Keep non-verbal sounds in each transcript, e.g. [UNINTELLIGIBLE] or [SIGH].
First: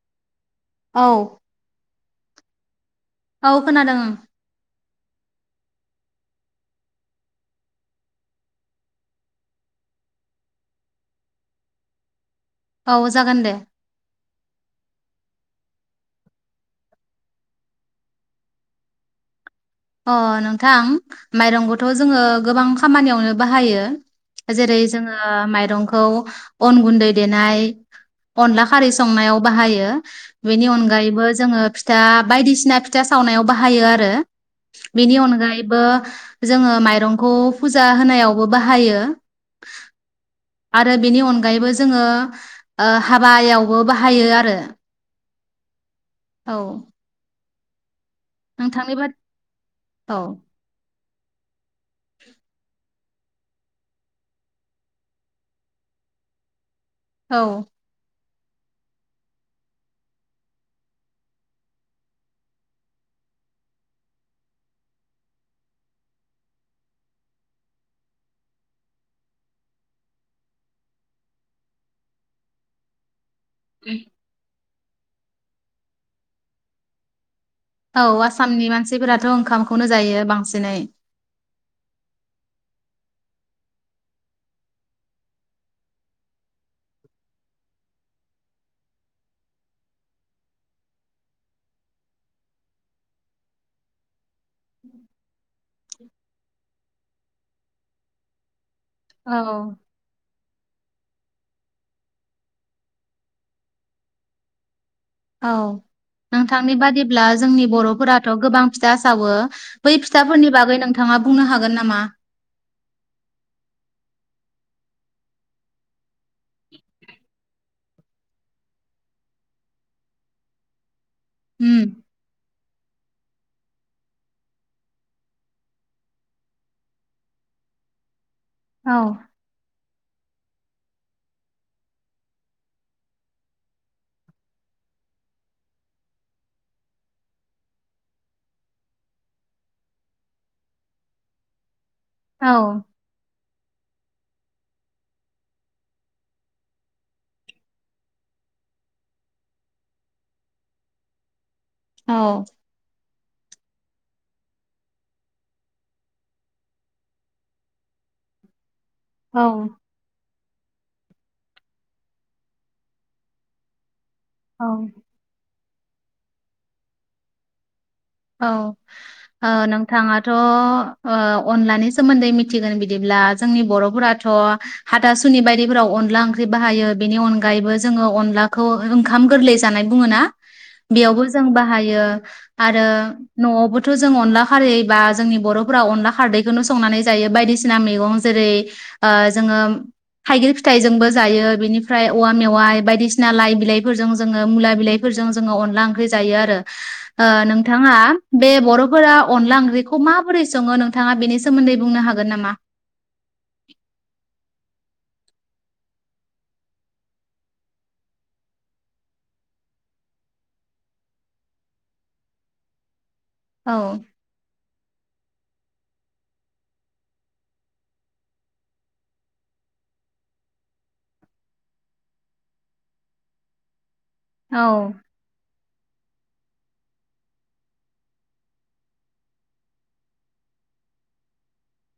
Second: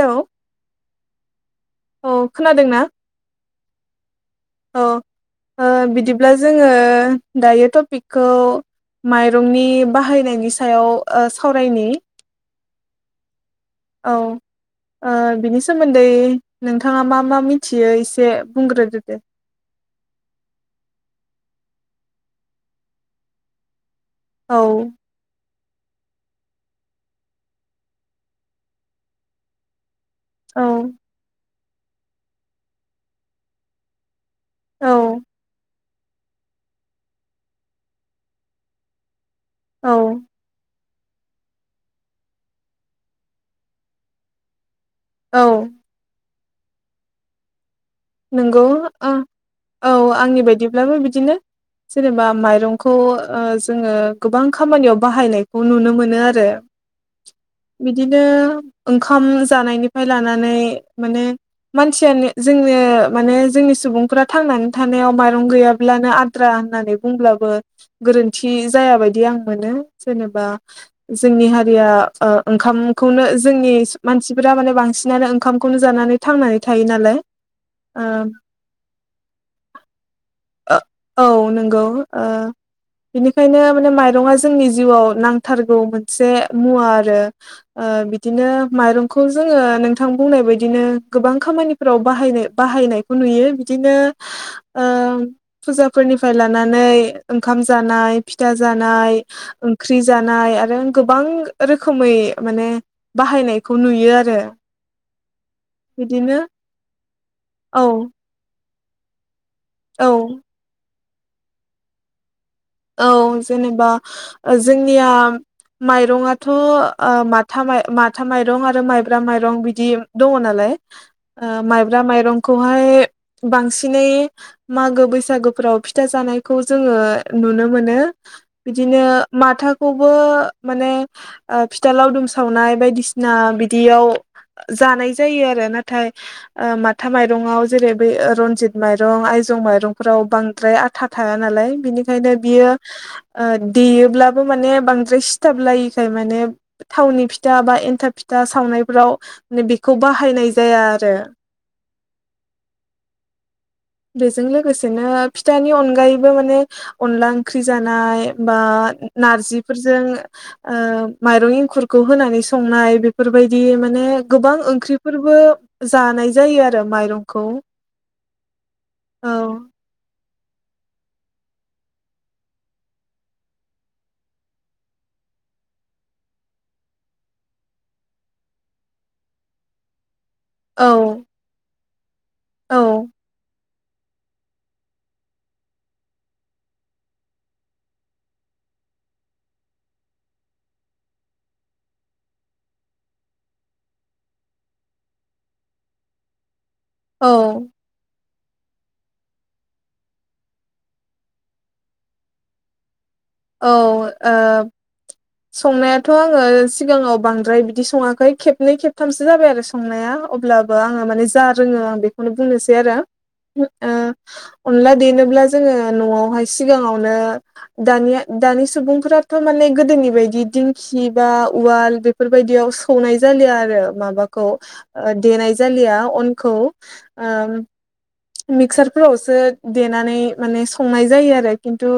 Hello औ औ खोनादों ना? औ खोनादों ओं। औ ओ बिदिब्ला जोङो दायो टपिकखौ माइरंनि बाहायनायनि सायाव ओ सावरायनि औ जागोन दे औ ओ बिनि सोमोन्दै नोंथाङा मा-मा मिथियो एसे बुंग्रोदो दे अह नोंथां माइरंखौथ' जोङो गोबां खामानियावनो बाहायो औ जेरै जोङो ओ माइरंखौ अन गुन्दै देनाय अनला खारै संनायाव बाहायो औ बेनि अनगायैबो जोङो फिथा बायदिसिना फिथा सावनायाव बाहायो आरो औ बेनि अनगायैबो जोङो माइरंखौ फुजा होनायावबो बाहायो औ आरो बेनि अनगायैबो जोङो ओ हाबायावबो बाहायो आरो औ औ नंगौ नोंथांनि बाद ओ औ आंनि बायदिब्लाबो बिदिनो जेनेबा माइरंखौ ओ जोङो गोबां खामानियाव बाहायनायखौ नुनो मोनो आरो औ बिदिनो ओंखाम जानायनिफ्राय लानानै माने मानसियानो जों माने जों सुबुंफोरा थांनानै थानायाव माइरं गैयाब्लानो आद्रा होननानै बुंब्लाबो गोरोन्थि जायाबायदि आं मोनो जेनेबा जोंनि हारिया ओ ओंखामखौनो जोंनि मानसिफोरा माने बांसिनानो ओंखामखौनो जानानै थांनानै थायो नालाय औ ओ आसामनि मानसिफोराथ' ओंखामखौनो जायो बांसिनै औ नंगौ ओ बिनिखायनो माने माइरंआ जोंनि जिउआव नांथारगौ मोनसे मुवा आरो ओ बिदिनो माइरंखौ जोङो नोंथां बुंनाय बायदिनो गोबां खामानिफ्राव बाहायनो बाहायनायखौ नुयो बिदिनो ओ फुजाफोरनिफ्राय लानानै ओंखाम जानाय फिथा जानाय औ ओंख्रि ख्रि जानाय आरो गोबां रोखोमै माने बाहायनायखौ नुयो आरो औ बिदिनो नोंथांनि बादिब्ला जोंनि औ बर'फोराथ' गोबां फिथा सावो बै औ फिथाफोरनि बागै नोंथाङा बुंनो हागोन नामा? औ जेनेबा जोंनिया माइरङाथ' ओ माथा माइ माथा माइरं आरो माइब्रा माइरं बिदि दङ नालाय ओ उम माइब्रा माइरं खौहाय बांसिनै मागो बैसागोफ्राव फिथा जानायखौ जोङो नुनो मोनो औ बिदिनो माथा खौबो माने ओ फिथा लावदुम सावनाय बायदिसिना बिदियाव जानाय जायो आरो नाथाय ओ माथा माइरंआव जेरै बै रनजित माइरं आयजं माइरंफोराव बांद्राय आ था थाया नालाय बिनिखायनो औ बियो ओ देयोब्लाबो माने बांद्राय सिथाब लायिखाय माने थावनि फिथा बा एन्थाब फिथा सावनायफोराव ने बेखौ बाहायनाय जाया आरो औ बेजों लोगोसेनो फिथानि अनगायैबो माने अनला ओंख्रि जानाय बा औ नारजिफोरजों ओ माइरं एंखुरखौ होनानै संनाय बेफोरबायदि माने गोबां ओंख्रि फोरबो जानाय जायो आरो माइरंखौ औ औ ओ नों नथाङाथ ओ अनलानि सोमोन्दै मिथिगोन बिदिब्ला जोंनि बरफोराथ हाथासुनि बायदिफोराव अनला ओंख्रि बाहायो बेनि अनगायैबो जोङो अनलाखौ ओंखाम गोरलै जानाय बुङो ना औ बेयावबो जों बाहायो औ आरो न'आवबोथ' जों अनला खारैबा जोंनि बर'फोरा अनला खारदैखोनो संनानै जायो बायदिसिना मैगं ज जेरै ओ जोङोम थाइगिर फिथाइजोंबो जायो बिनिफ्राय औवा मेवाइ बायदिसिना लाइ बिलाइफोरजों जोङो मुला बिलाइ फोरजों जोङो अनला ओंख्रि जायो आरो औ ओ नोंथ थाङा बे बर'फोरा अनला ओंख्रिखौ माबोरै सङो नोंथाङा बेनि सोमोन्दै बुंनो हागोन नामा? औ ओ संनायाथ' आङो सिगाङाव बांद्राय बिदि सङाखै खेबनै खेबथामसो जाबाय आरो स संनाया अब्लाबो आङो माने जा रोङो आं बेखौनो बुंनोसै आरो ओ औ अनला देनोब्ला जोङो न'आवहाय सिगाङावनो दानिया दानि सुबुंफोराथ' माने गोदोनि बायदि दिंखि बा उवाल बेफोरबायदियाव स खौनाय जालिया आरो माबाखौ औ ओ देनाय जालिया अनखौ ओम मिक्सारफोरावसो देनानै माने संनाय जायो आरो खिन्थु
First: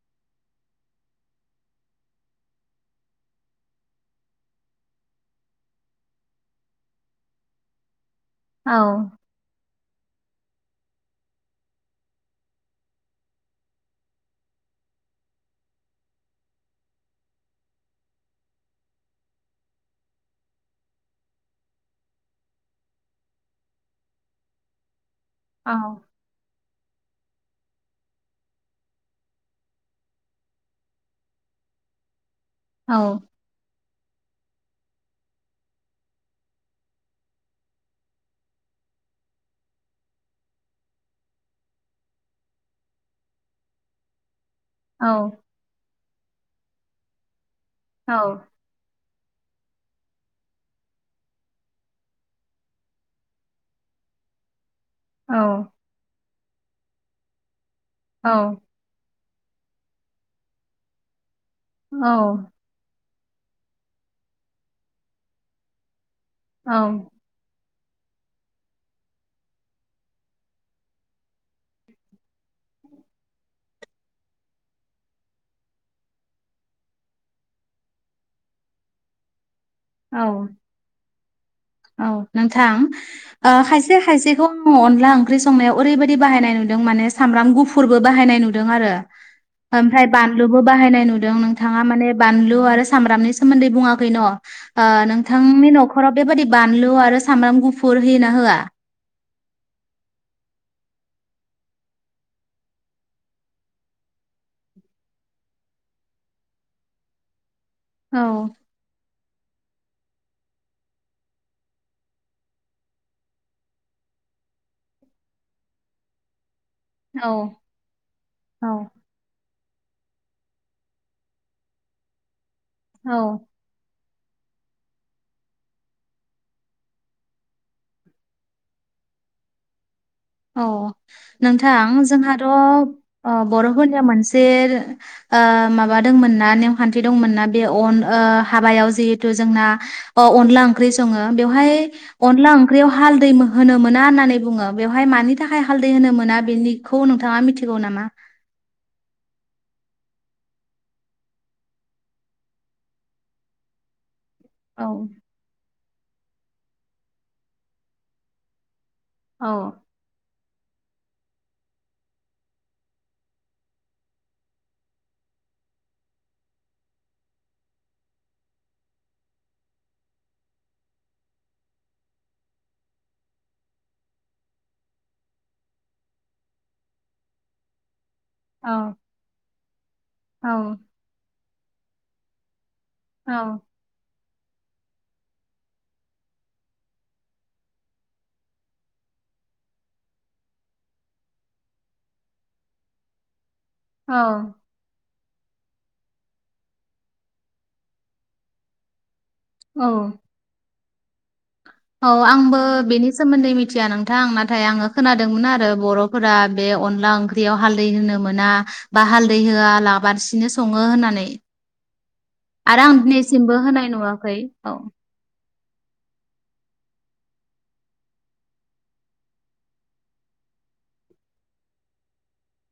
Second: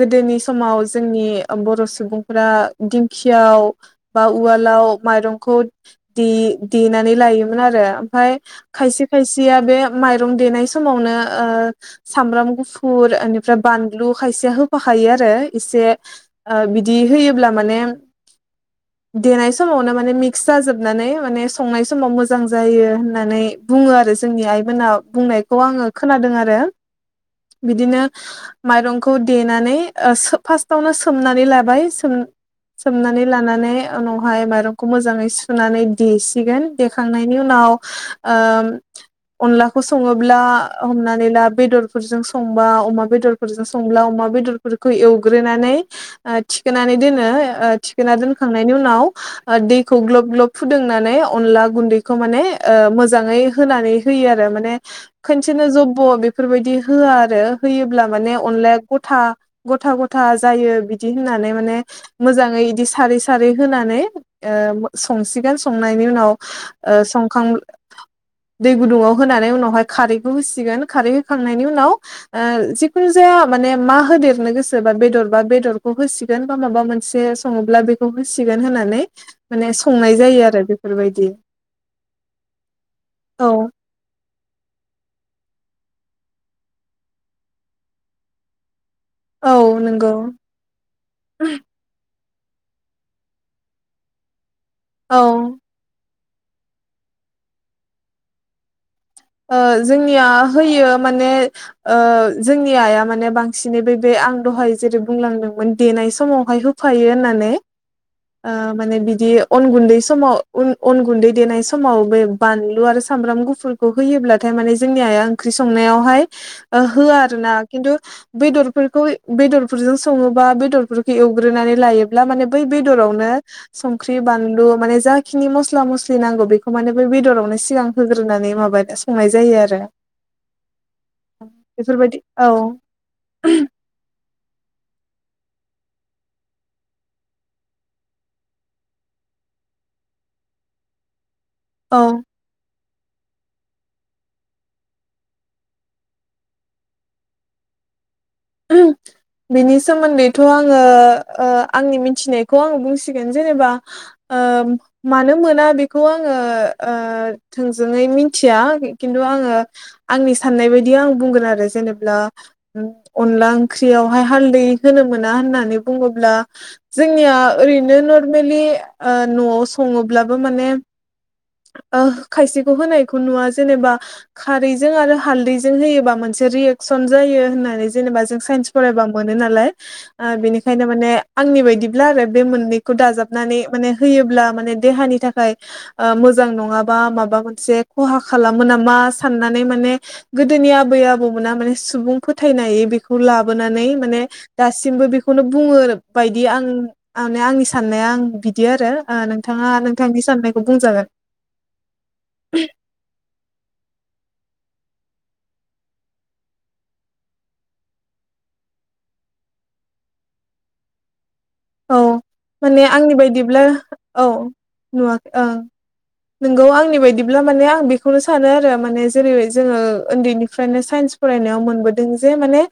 गोदोनिस समाव जोंनि ओ बर' सुबुंफोरा दिंखियाव बा उवालाव माइरंखौ दे देनानै लायोमोन आरो ओमफाय औ खायसे खायसेया बे माइरं देनाय समावनो ओ सामब्राम गुफुर ओनिफ्राय बानलु खायसेया होफाखायो आर रो इसे ओ बिदि होयोब्ला माने देनाय समावनो माने मिक्स जाजोबनानै माने संनाय समाव मोजां जायो होननानै बुङो आरो जोंनि आइमोना बुंनाय खौ औ आङो खोनादों आरो बिदिनो माइरंखौ देनानै ओ सो फासतावनो सोमनानै लाबाय सोम औ सोमनानै लानानै उनावहाय माइरंखौ मोजाङै सुनानै देसिगोन देखांनायनि उनाव ओम अनलाखौ सङोब्ला हमनानै ला बेदरफोरजों संबा अमा बेदर फोरजों संब्ला अमा बेदर खो एवग्रोनानै ओ थिखोनानै दोनो ओ औ थिखोना दोनखांनायनि उनाव ओ दैखौ ग्ल'ब ग्ल'ब फुदुंनानै अनला गुन्दैखौ माने ओ मोजाङै होनानै होयो आरो माने खोनसेनो औ जब्ब' बेफोरबायदि होआ आरो होयोब्ला औ माने अनलाया गथा गथा गथा जायो बिदि होननानै माने मोजाङै इदि सारैस सारै होनानै ओ मो संसिगोन संनायनि उनाव ओ औ संखां दै गुदुङाव होनानै उनावहाय खारैखौ होसिगोन खारै होखांनायनि उनाव ओ जिखुनु जाया माने मा होदेर संनो गोसोबा बेदर बा बेदरखौ होसिगोन बा माबा मोनसे सङोब्ला बेखौ होसिगोन होनानै माने संनाय जायो औ आरो बेफोरबायदि औ नोंथां ओ औ खायस से खायसेखौ आं अनला ओंख्रि संनायाव ओरैबायदि बाहायनाय नुदों माने सामब्राम गुफुरबो बाहायनाय नुदों आरो औ ओमफ्राय नंगौ बानलुबो बाहायनाय नुदों नोंथाङा माने बानलु आरो सामब्रामनि सोमोन्दै बुङाखै न ओ औ नोंथांनि न'खराव बेबादि बानलु आरो सामब्राम गुफुर होयो ना होआ। ओ जोंनिया होयो माने ओ जोंनि आइया माने बांसिनै बै बे आं दहाय जेरै बुंलांदोंमोन देनाय समावहाय होफायो होननानै औ ओ। माने बिदि अन गुन्दै समाव उन अन गुन्दै देनाय समाव बे बानलु आरो सामब्राम गुफुर। खौ होयोब्लाथाय माने जोंनि आइया ओंख्रि संनायावहाय ओ होआ औ आरो ना खिन्थु औ बेदरफोरखौ बेदरफोरजों सङोबा बेदरफोरखौ एवग्रोनानै लायोब्ला माने बै औ बेदरावनो संख्रि बानलु माने जाखिनि मस्ला मस्लि नांगौ बेखौ माने बे बेदरावनो सिगां होग्रोनानै माब बाद संनाय जायो आरो अ नोंथां बेफोरबायदि जोंहाथ' औ बर'फोरनिया मोनसे। ओ माबा दंमोन ना नेमखान्थि दंमोन ना बे अन ओ हाबायाव जिहेतु जोंना। अ अनला ओंख्रि सङो बेवहाय औ अनला ओंख्रियाव हालदै होनो मोना होननानै बुङो बेव बेवहाय मानि थाखाय हालदै होनो मोना बेनिखौ नोंथाङा मिथिगौ नामा? [UNINTELLIGIBLE] बेनि सोमोन्दैथ' आङो ओ आंनि मिथिनायखौ आङो बुंसिगोन जेनेबा। ओ औ मानो मोना बेखौ आङो ओ थोंजोङै मिथिया। खिन्थु औ आङो आंनि साननाय बायदि आं बुंगोन आरो जेनेब्ला। अनला ओंख्रियावहाय हालदै होनो मोना होननानै बुङोब्ला। जोंनिया ओरैनो नरमेलि ओ न'आव सङोब्लाबो माने। ओ खायसेखौ होनायखौ नुवा जेनेबा। खारैजों आरो हालदैजों होयोबा मोनसे रियेक्सन जायो होननानै जेनेबा जों। औ साइन्स फरायबा मोनो नालाय ओ औ बेनिखायनो माने आंनि बायदिब्ला आरो बे मोननै। खौ औ दाजाबनानै माने होयोब्ला माने देहानि थाखाय ओ मोज मोजां नङाबा माबा मोनसे खहा खालामो नामा साननानै माने। गोदोनि आबै आबौमोना माने सुबुं फोथायनाय बेखौ लाबोनानै माने औ दा दासिमबो बेखौनो बुङो बायदि आं माने आंनि साननाया आं बिदि आरो ओ नोंथाङा औ नोंथांनि साननायखौ बुंजागोन। औ आंबो बेनि सोमोन्दै मिथिया नोंथां नाथाय आङो। खोनादोंमोन आरो बर'फोरा बे अनला ओंख्रियाव हालदै होनो मोना। बा हालदै होआ लाबासिनो सङो होननानै। औ माने आरो आं आंनि दिनैसिमबो बायदिब्ला होनाय नुवाखै औ। नुवाखै ओ नोंगौ आंनि बायदिब्ला माने आं बेखौनो सानो आरो माने जेरै जोङो उन्दैनिफ्रायनो साइन्स। फरायनायाव मोनबोदों जे माने।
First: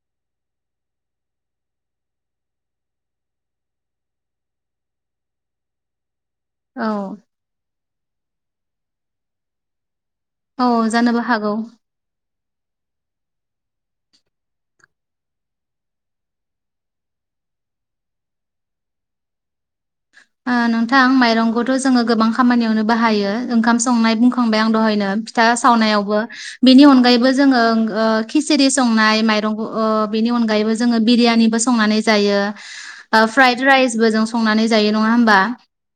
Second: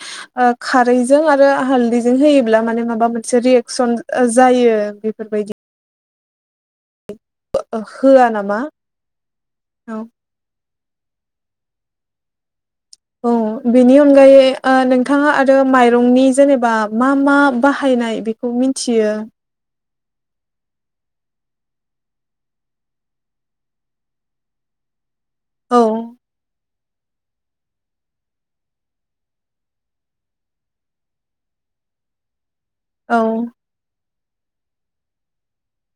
ओ खारैजों आरो हालदैजों होयोब्ला माने माबा मोनसे रियेकसन जायो बेफोरबायदि। औ ओ होआ नामा औ। औ जानोबो हागौ। औ बेनि अनगायै ओ नोंथाङा आरो माइरंनि जेनेबा मा मा बाहायनाय बे। खौ मिथियो। ओ नोंथां माइरंखौथ' जोङो गोबां खामानियावनो बाहायो ओंखाम संनाय बुंखांबाय आं दहायनो। फिथा औ सावनायावबो। बेनि अनगायैबो जोङो ओं ओ खिसारि संनाय माइरंखौ अ बेनि अनगायैबो जोङो बिरयानिबो संनानै। जायो औ ओ फ्राइद राइसबो जों संनानै जायो नङा होमबा।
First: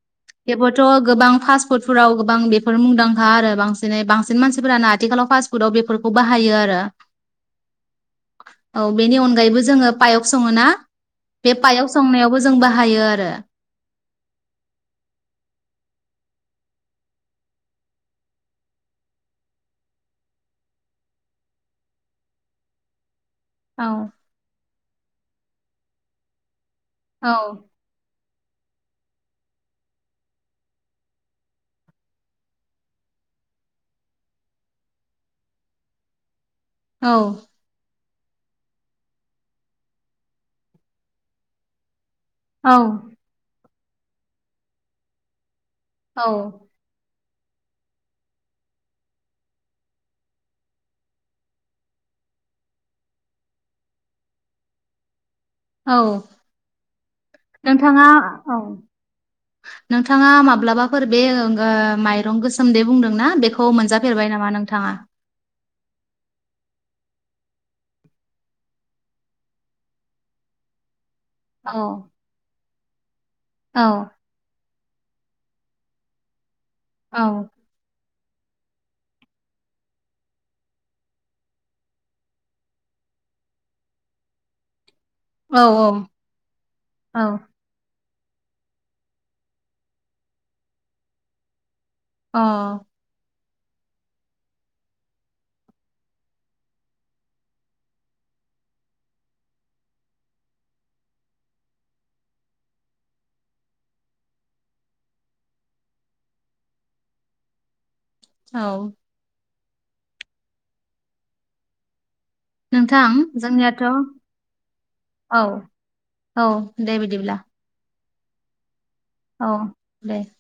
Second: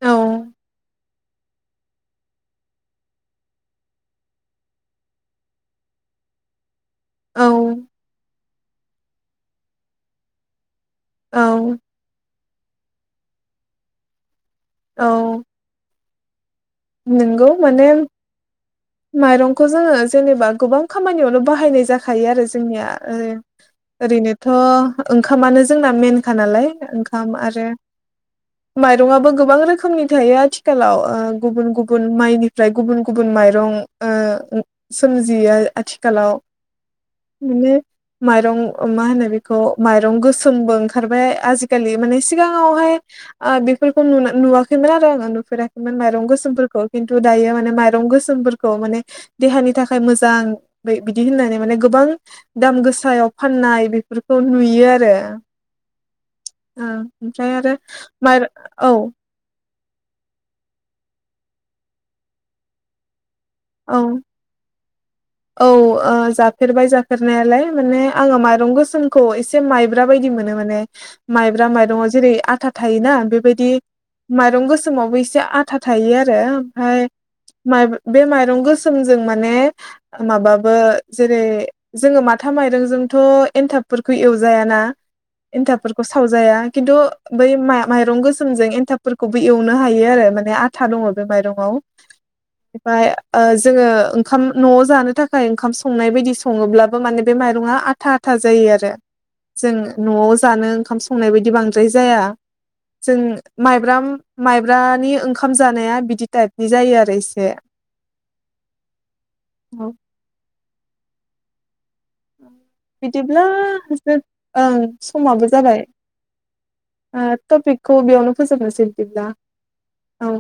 औ बेबोथ' गोबां फास्पुडफोराव गोबां बेफोर मुंदां खा आरो बांसिनै बांसिन मानसिफोरानो आथिखालाव फास्ट फुडाव बेफोरखौ बाहायो आरो। औ। औ बेनि अनगायैबो जोङो पायाव सङो ना औ बे पायाव संनायावबो जों बाहायो आरो। औ। नोंगौ माने। माइरंखौ जोङो जेनेबा गोबां खामानियावनो बाहायनाय जाखायो आरो जोंनिया ओ औ ओरैनोथ' ओंखामानो जोंना मेनखा नालाय औ ओंखाम आरो [INAUDIBLE] माइरङाबो गोबां रोखोमनि थायो आथिखालाव ओ गुबुन गुबुन माइनिफ्राय गुबुन गुबुन माइरं ओ सोमजियो आथिखालाव औ मोनो माइरं मा होनो बेखौ माइरं गोसोमबो ओंखारबाय आजिखालि माने सिगां औ ओ बेफोरखौ नुवाखैमोन आरो आङो नुफेराखैमोन माइरं औ गोसोमफोरखौ। खिनथु दायो माने माइरं गोसोमफोर खौ माने देहानि थाखाय मोजां बै बिदि होननानै माने गोबां दाम गोसायाव फाननाय बेफोरखौ नुयो आरो औ। ओ ओमफ्राय आरो माइर औ। नोंथाङा माब्लाबाफोर बे [UNINTELLIGIBLE] माइरं गोसोम दे बुंदों ना बेखौ खौ औ मोनजाफेरबाय नामा नोंथाङा? औ ओ जाफेरबाय जाफेरनायालाय माने आङो माइरं गोसोमखौ एस से माइब्रा बायदि मोनो माने माइब्रा औ माइरङाव जेरै आथा थायो ना बेबायदि औ माइरं गोसोमावबो एसे आथा थायो आरो ओमफ्राय औ। [UNINTELLIGIBLE] बे माइरं गोसोमजों माने माबाबो जेरै जोङो माथा माइरंजोंथ' एनथाबफोरखौ एवजायाना। औ एन्थाबफोरखौ सावजाया खिन्थु औ बै मा माइरं गोस सोमजों एन्थाबफोरखौबो एवनो हायो आरो माने आथा दङ' बे माइरंआव अ [UNINTELLIGIBLE] ओ जोङो ओंखाम न'आव जानो थाखाय ओंखाम संनाय बायदि सङोब्लाबो माने बे माइरङा आथा आथा जायो आरो जों न'आव जानो ओंखाम संनाय बायदि बांद्राय जाया। जों माइब्रा माइब्रानि ओंखाम जानाया बिदि टाइपनि जायो आरो इसे। औ। औ। नोंथां बिदिब्ला जोंनियाथ' जों ओं औ समाबो जाबाय औ दे बेदिब्ला। खौ बेयावनो फोजोबनोसै बेदिब्ला दे औ।